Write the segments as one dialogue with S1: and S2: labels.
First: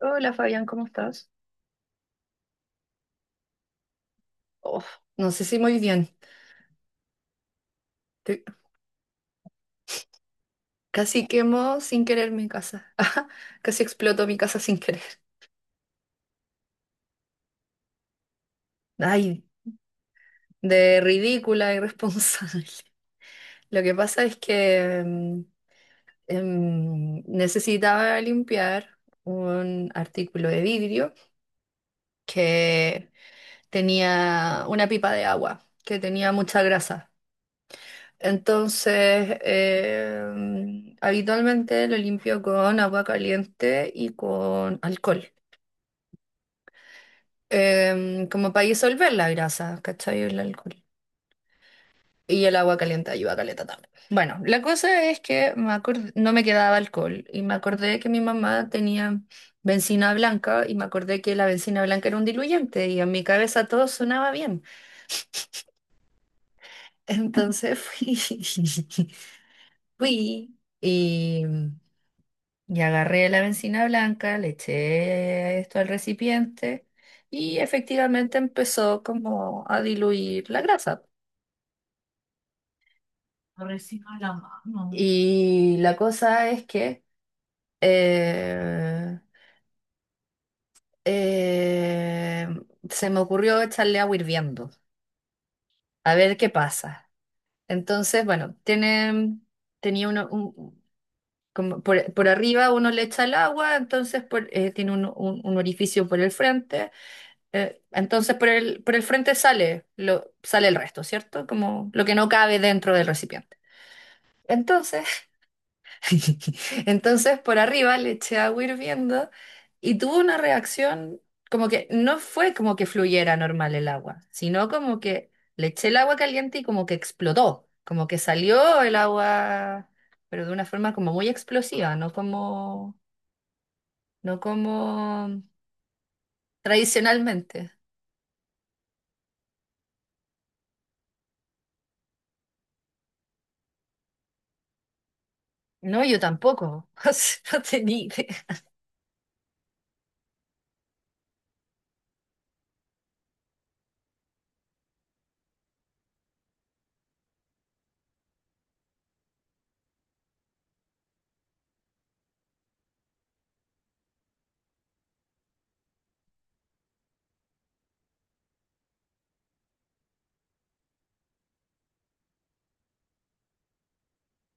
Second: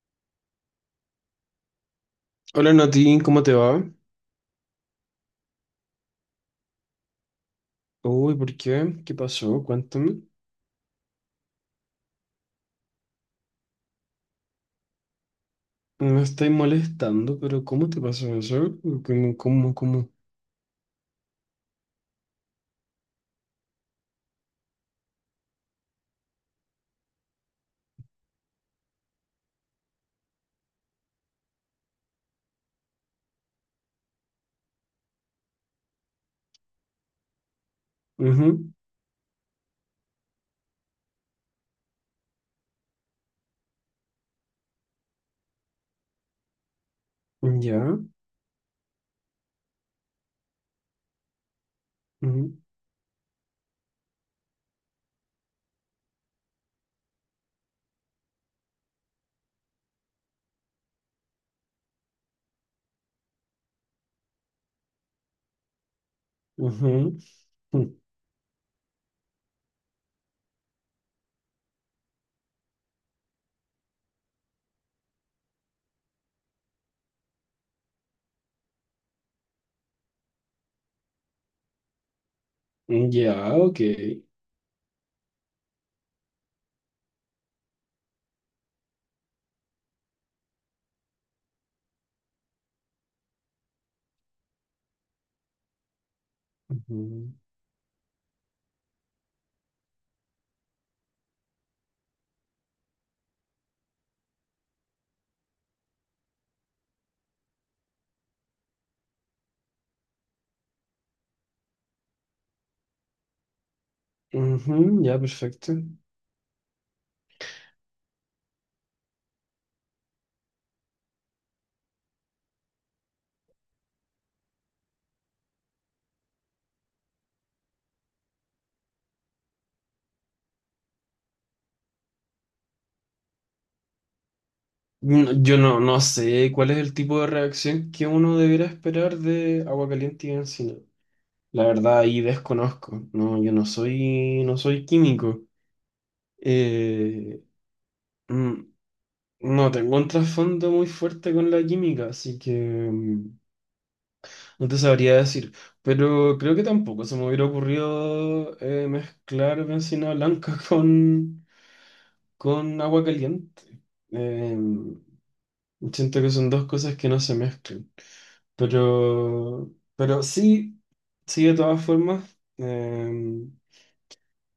S1: Hola Fabián, ¿cómo estás?
S2: Hola Nati, ¿cómo te va?
S1: Oh, no sé si muy bien.
S2: Uy,
S1: Te-
S2: ¿por qué? ¿Qué pasó? Cuéntame.
S1: Casi quemó sin querer mi casa. Ajá, casi explotó mi casa sin querer.
S2: No me estoy molestando, pero ¿cómo te pasó eso? ¿Cómo,
S1: Ay,
S2: cómo, cómo?
S1: de ridícula, irresponsable. Lo que pasa es que necesitaba limpiar un artículo de vidrio que tenía una pipa de agua, que tenía mucha grasa.
S2: Ujú.
S1: Entonces, habitualmente lo limpio con agua caliente y con alcohol,
S2: Ya.
S1: como para disolver la grasa, ¿cachai? El alcohol. Y el
S2: Ujú.
S1: agua caliente ayuda a caleta también. Bueno, la cosa es que no me quedaba alcohol y me acordé que mi mamá tenía bencina blanca y me acordé que la bencina blanca era un diluyente y en mi cabeza todo sonaba bien. Entonces
S2: Ujú.
S1: fui, fui y... y agarré la bencina blanca, le eché esto al recipiente y efectivamente empezó como a diluir la grasa.
S2: Ya, ok.
S1: Reciba la mano. Y la cosa es que eh, eh, se me ocurrió echarle agua hirviendo, a ver qué pasa.
S2: Ujú.
S1: Entonces, bueno, tenía como por arriba uno le echa el agua, tiene un orificio por el frente. Entonces por por el frente sale, sale el resto, ¿cierto? Como lo que no cabe dentro del recipiente.
S2: Ujú,
S1: Entonces,
S2: ya, perfecto.
S1: entonces por arriba le eché agua hirviendo y tuvo una reacción como que no fue como que fluyera normal el agua, sino como que le eché el agua caliente y como que explotó, como que salió el agua, pero de una forma como muy explosiva, no
S2: No,
S1: como
S2: Yo no, no sé cuál es el tipo de
S1: tradicionalmente.
S2: reacción que uno debería esperar de agua caliente y encina. La verdad, ahí desconozco. No, yo no soy, no soy químico.
S1: No, yo tampoco. O sea,
S2: Eh,
S1: no tenía idea.
S2: mm, No tengo un trasfondo muy fuerte con la química, así que mm, no te sabría decir. Pero creo que tampoco se me hubiera ocurrido mezclar bencina blanca con agua caliente. Eh, Siento que son dos cosas que no se mezclan. Pero, pero sí, sí, de todas formas.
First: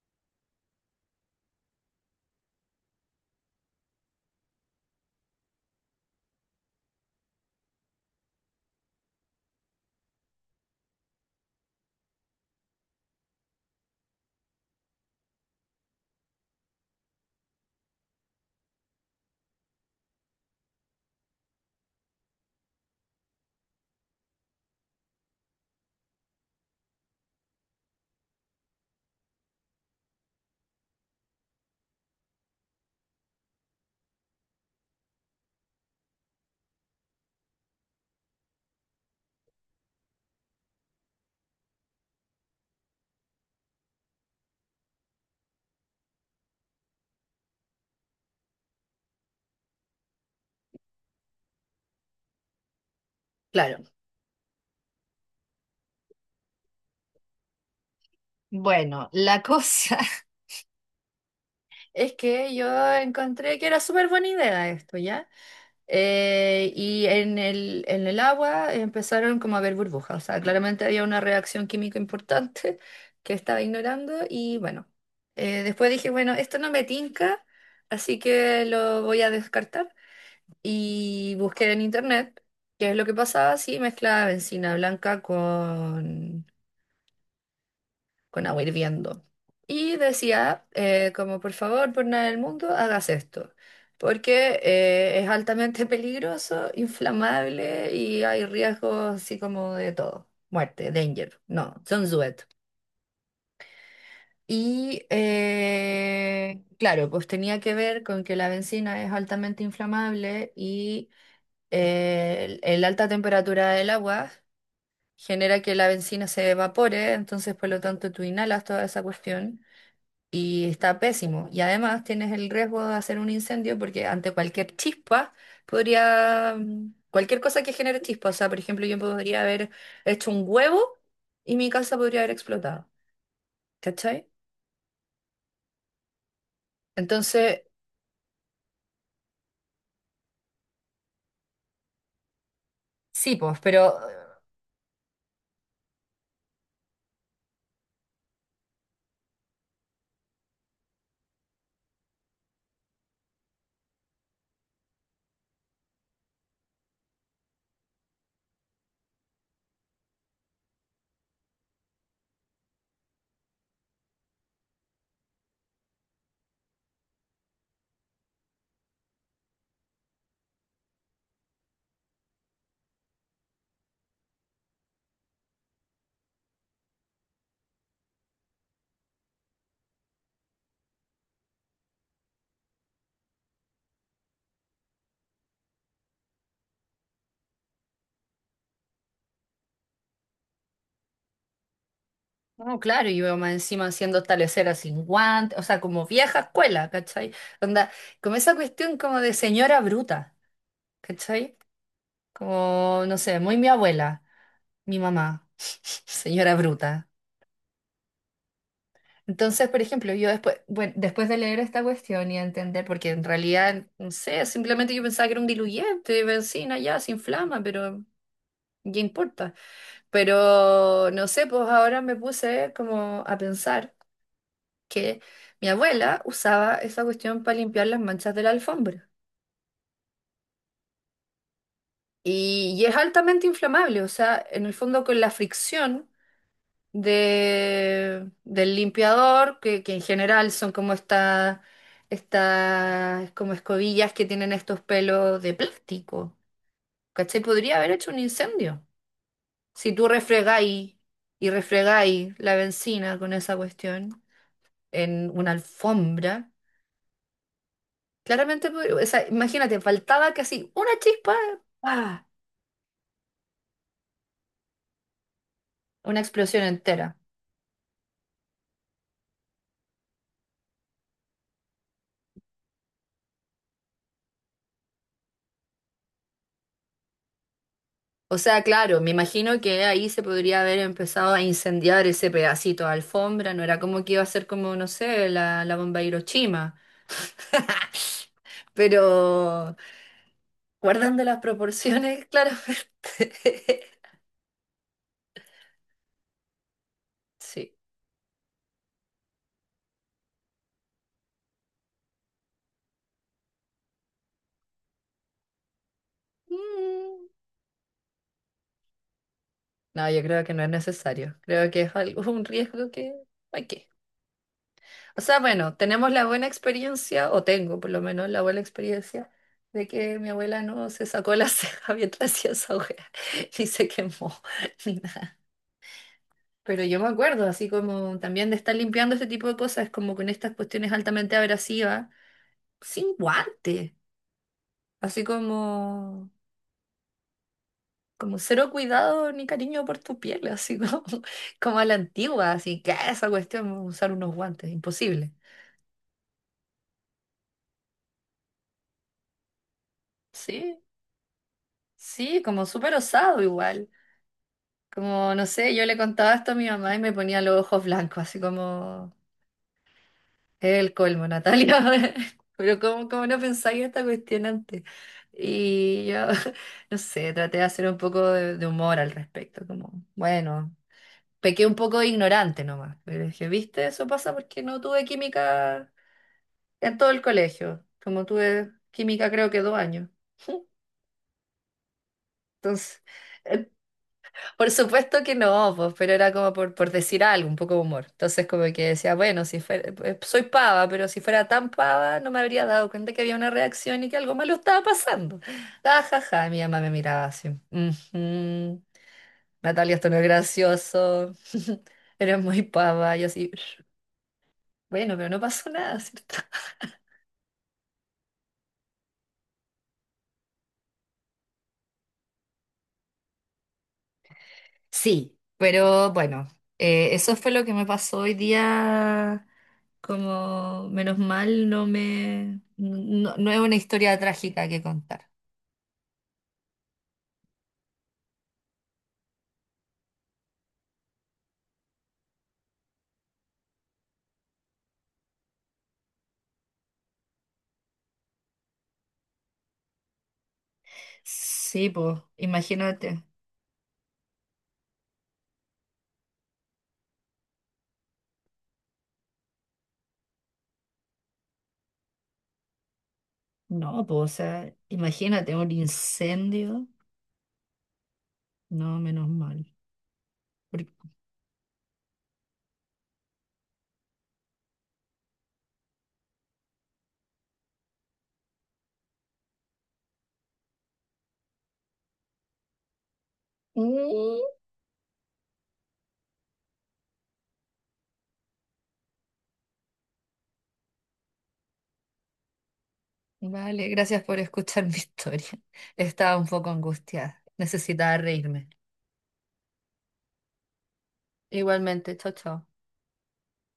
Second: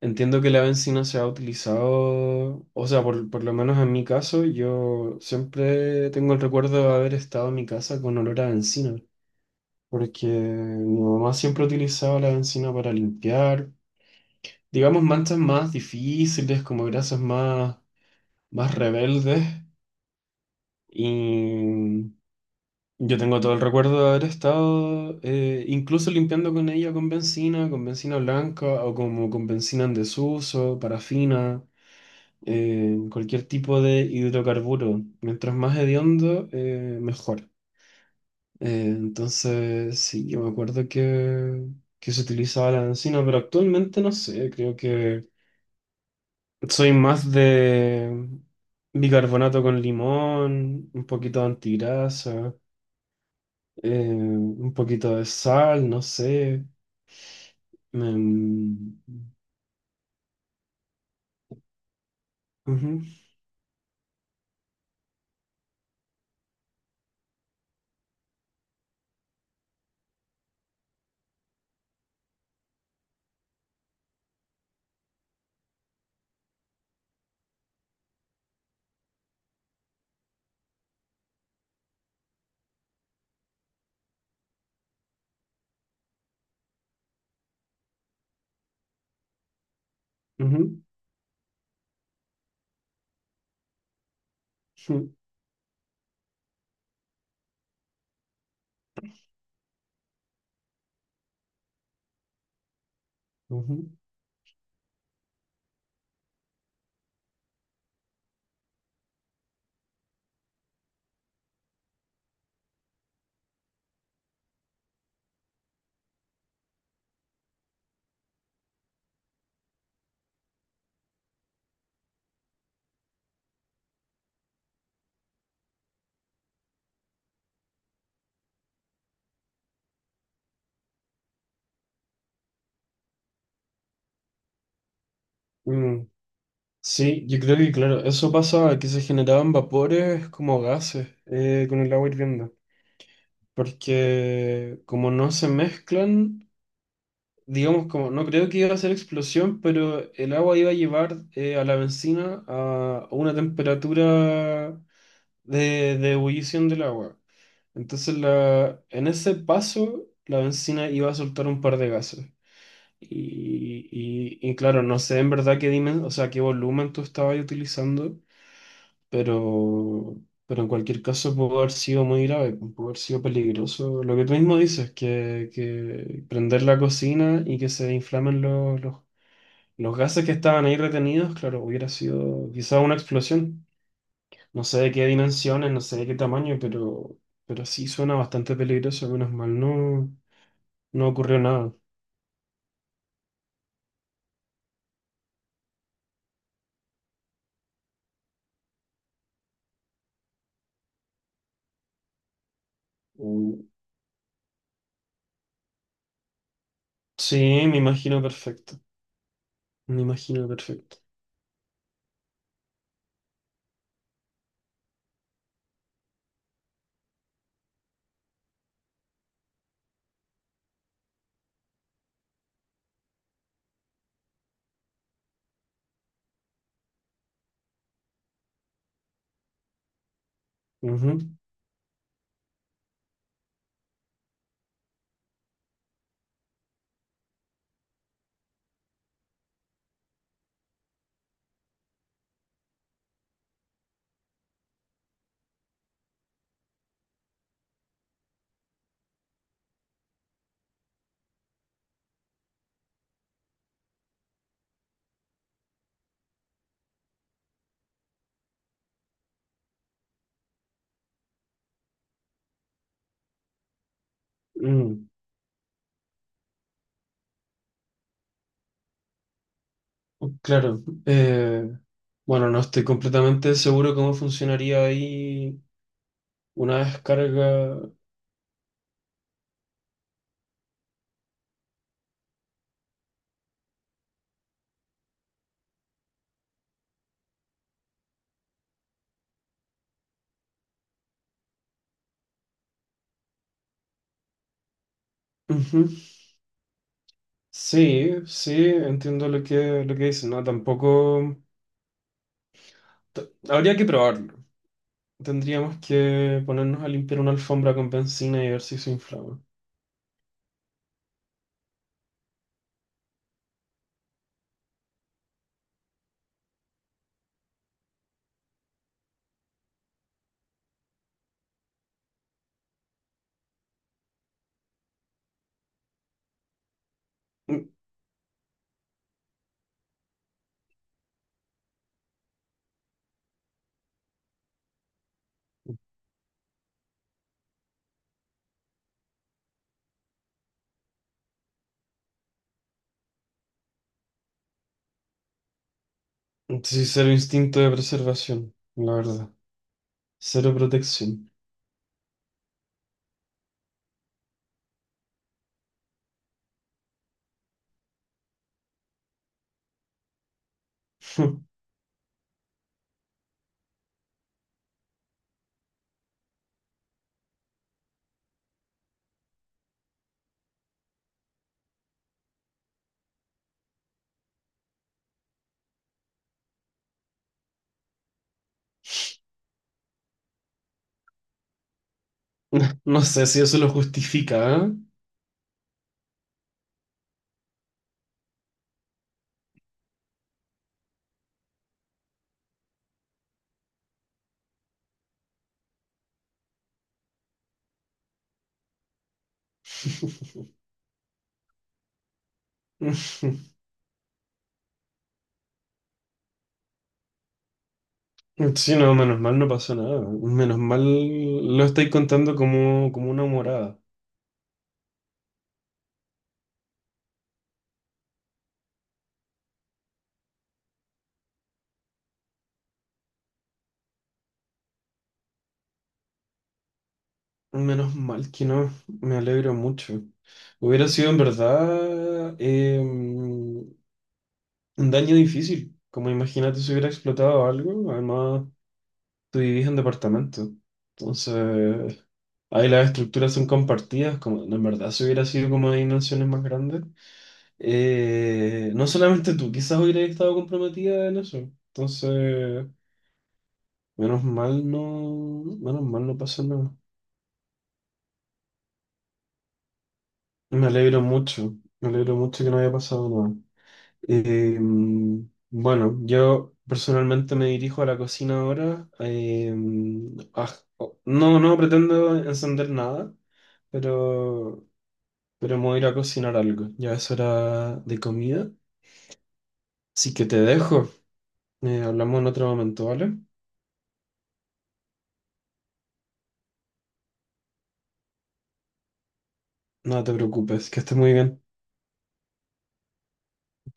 S2: Entiendo que la benzina se ha utilizado, o sea, por lo menos en mi caso, yo siempre tengo el recuerdo de haber estado en mi casa con olor a benzina, porque mi mamá siempre utilizaba la benzina para limpiar, digamos, manchas más difíciles, como grasas más, más rebeldes, y yo tengo todo el recuerdo de haber estado incluso limpiando con ella con benzina blanca o como con benzina en desuso, parafina. Cualquier tipo de hidrocarburo. Mientras más hediondo, mejor. Entonces, sí, yo me acuerdo que se utilizaba la encina, pero actualmente no sé, creo que soy más de bicarbonato con limón, un poquito de antigrasa,
S1: Claro.
S2: un poquito de sal, no sé. Em,
S1: Bueno, la cosa es que yo
S2: ujú,
S1: encontré que era súper buena idea esto, ¿ya? Y en en el agua empezaron como a ver burbujas, o sea, claramente había una reacción química importante que estaba ignorando y bueno, después dije, bueno, esto no me tinca, así que lo voy a descartar y busqué en internet qué es lo que pasaba si mezclaba bencina blanca con agua hirviendo. Y
S2: ujú,
S1: decía, como por favor, por nada del mundo, hagas esto, porque
S2: ujú,
S1: es altamente peligroso, inflamable y hay riesgos así como de todo. Muerte, danger, no, don't do it.
S2: ujú.
S1: Y claro, pues tenía que ver con que la benzina es altamente inflamable y el alta temperatura del agua genera que la benzina se evapore, entonces por lo tanto tú inhalas toda esa cuestión y está pésimo. Y además tienes el riesgo de hacer un incendio porque ante cualquier chispa cualquier cosa que genere chispa, o sea, por ejemplo, yo podría haber hecho un huevo y mi casa podría haber explotado, ¿cachai?
S2: Mm, sí, yo creo
S1: Entonces,
S2: que claro, eso pasaba, que se generaban vapores como gases con el agua hirviendo,
S1: sí, pues,
S2: porque como no se mezclan, digamos como, no creo que iba a ser explosión, pero el agua iba a llevar a la bencina a una temperatura de ebullición del agua. Entonces la, en ese paso la bencina iba a soltar un par de gases. Y, y claro, no sé en verdad qué dimen, o sea, qué volumen tú estabas utilizando pero, pero en cualquier caso pudo haber sido muy grave, pudo haber sido peligroso. Lo que tú mismo dices, que prender la cocina y que se inflamen los gases que estaban ahí retenidos, claro, hubiera sido quizá una explosión. No sé de qué dimensiones, no sé de qué tamaño, pero sí suena bastante peligroso, menos mal, no, no ocurrió nada.
S1: no, claro, y veo más encima haciendo estaleceras sin guantes, o sea, como vieja escuela, ¿cachai? Onda, como esa cuestión como de señora bruta, ¿cachai? Como, no sé, muy
S2: Mm.
S1: mi abuela, mi mamá, señora bruta.
S2: Sí, me imagino perfecto,
S1: Entonces, por
S2: me
S1: ejemplo, yo
S2: imagino
S1: después, bueno,
S2: perfecto.
S1: después de leer esta cuestión y entender, porque en realidad, no sé, simplemente yo pensaba que era un diluyente, benzina, ya, se inflama, pero ¿qué importa? Pero, no sé, pues ahora me puse como a pensar que mi abuela usaba esa cuestión para limpiar las manchas de la alfombra.
S2: Ujú.
S1: Y es altamente inflamable, o sea, en el fondo con la fricción. Del limpiador, que en general son como estas como escobillas que tienen estos pelos de plástico. ¿Cachai? Podría haber hecho un incendio. Si tú refregáis y refregáis la benzina con esa cuestión en una alfombra, claramente, o sea, imagínate, faltaba casi una chispa, ¡pa!
S2: Mm.
S1: Una explosión entera.
S2: Claro, bueno, no estoy completamente seguro cómo funcionaría ahí una descarga.
S1: O sea, claro, me imagino que ahí se podría haber empezado a incendiar ese pedacito de alfombra, no era como que iba a ser como, no sé, la bomba de Hiroshima. Pero guardando las proporciones, claramente.
S2: Ujú.
S1: Sí.
S2: Sí, sí, entiendo lo lo que dices, ¿no? Tampoco... t- habría que probarlo. Tendríamos que ponernos a limpiar
S1: Mm.
S2: una alfombra con benzina y ver si se inflama.
S1: No, yo creo que no es necesario. Creo que es algo, un riesgo que... ¿Para qué? O sea, bueno, tenemos la buena experiencia, o tengo por lo menos la buena experiencia, de que mi abuela no se sacó la ceja mientras hacía esa hoguera, ni se quemó, ni nada. Pero yo me acuerdo, así
S2: Mm,
S1: como también de estar limpiando este tipo de cosas, como con estas cuestiones altamente abrasivas, sin guante, así como, como cero cuidado ni cariño por tu piel, así como, como a la antigua, así que esa cuestión, usar unos guantes, imposible.
S2: sí, cero instinto de preservación, la verdad. Cero
S1: Sí,
S2: protección.
S1: sí, como súper osado igual. Como, no sé, yo le contaba esto a mi mamá y me ponía los ojos blancos, así como, es el colmo, Natalia. Pero ¿cómo, cómo no pensáis esta cuestión antes? Y yo, no sé, traté de hacer un poco de humor al respecto, como, bueno, pequé un poco de ignorante nomás. Pero dije, ¿viste? Eso pasa porque no tuve química en todo el colegio, como tuve química creo que 2 años.
S2: No
S1: Entonces,
S2: sé si eso lo
S1: por
S2: justifica,
S1: supuesto que no, pues, pero era como por decir algo, un poco de humor. Entonces como que decía, bueno, si fuera, soy pava, pero si fuera tan pava no me habría dado cuenta que había una reacción y que algo malo estaba pasando. Ah, ja, ja, mi mamá me miraba así. "Ujú, Natalia, esto no es gracioso. Eres muy
S2: ¿eh?
S1: pava". Yo así, bueno, pero no pasó nada, ¿cierto?
S2: Sí, no, menos mal no pasó nada. Menos mal lo estáis contando como, como una morada.
S1: Sí, pero bueno, eso fue lo que me pasó hoy día. Como menos mal, no me, no, no es una historia trágica que contar.
S2: Menos mal que no. Me alegro mucho. Hubiera sido en verdad un daño difícil. Como imagínate si hubiera explotado algo. Además, tú vivís en departamento.
S1: Sí,
S2: Entonces,
S1: pues,
S2: ahí las
S1: imagínate.
S2: estructuras son compartidas. Como, en verdad, si hubiera sido como de dimensiones más grandes. No solamente tú, quizás hubieras estado comprometida en eso. Entonces...
S1: No, pues,
S2: Menos
S1: o
S2: mal
S1: sea,
S2: no,
S1: imagínate un
S2: menos mal no pasó nada.
S1: incendio. No, menos mal. Porque-
S2: Me alegro mucho que no haya pasado nada. Eh, bueno, yo personalmente me dirijo a la cocina ahora. Ah, oh, no, no pretendo encender nada,
S1: Mm.
S2: pero, pero me voy a ir a cocinar algo. Ya es hora de comida, así que te dejo. Hablamos en otro momento, ¿vale?
S1: Vale, gracias por escuchar mi historia. Estaba un poco angustiada. Necesitaba reírme.
S2: No te preocupes, que estés muy bien.
S1: Igualmente, chao, chao.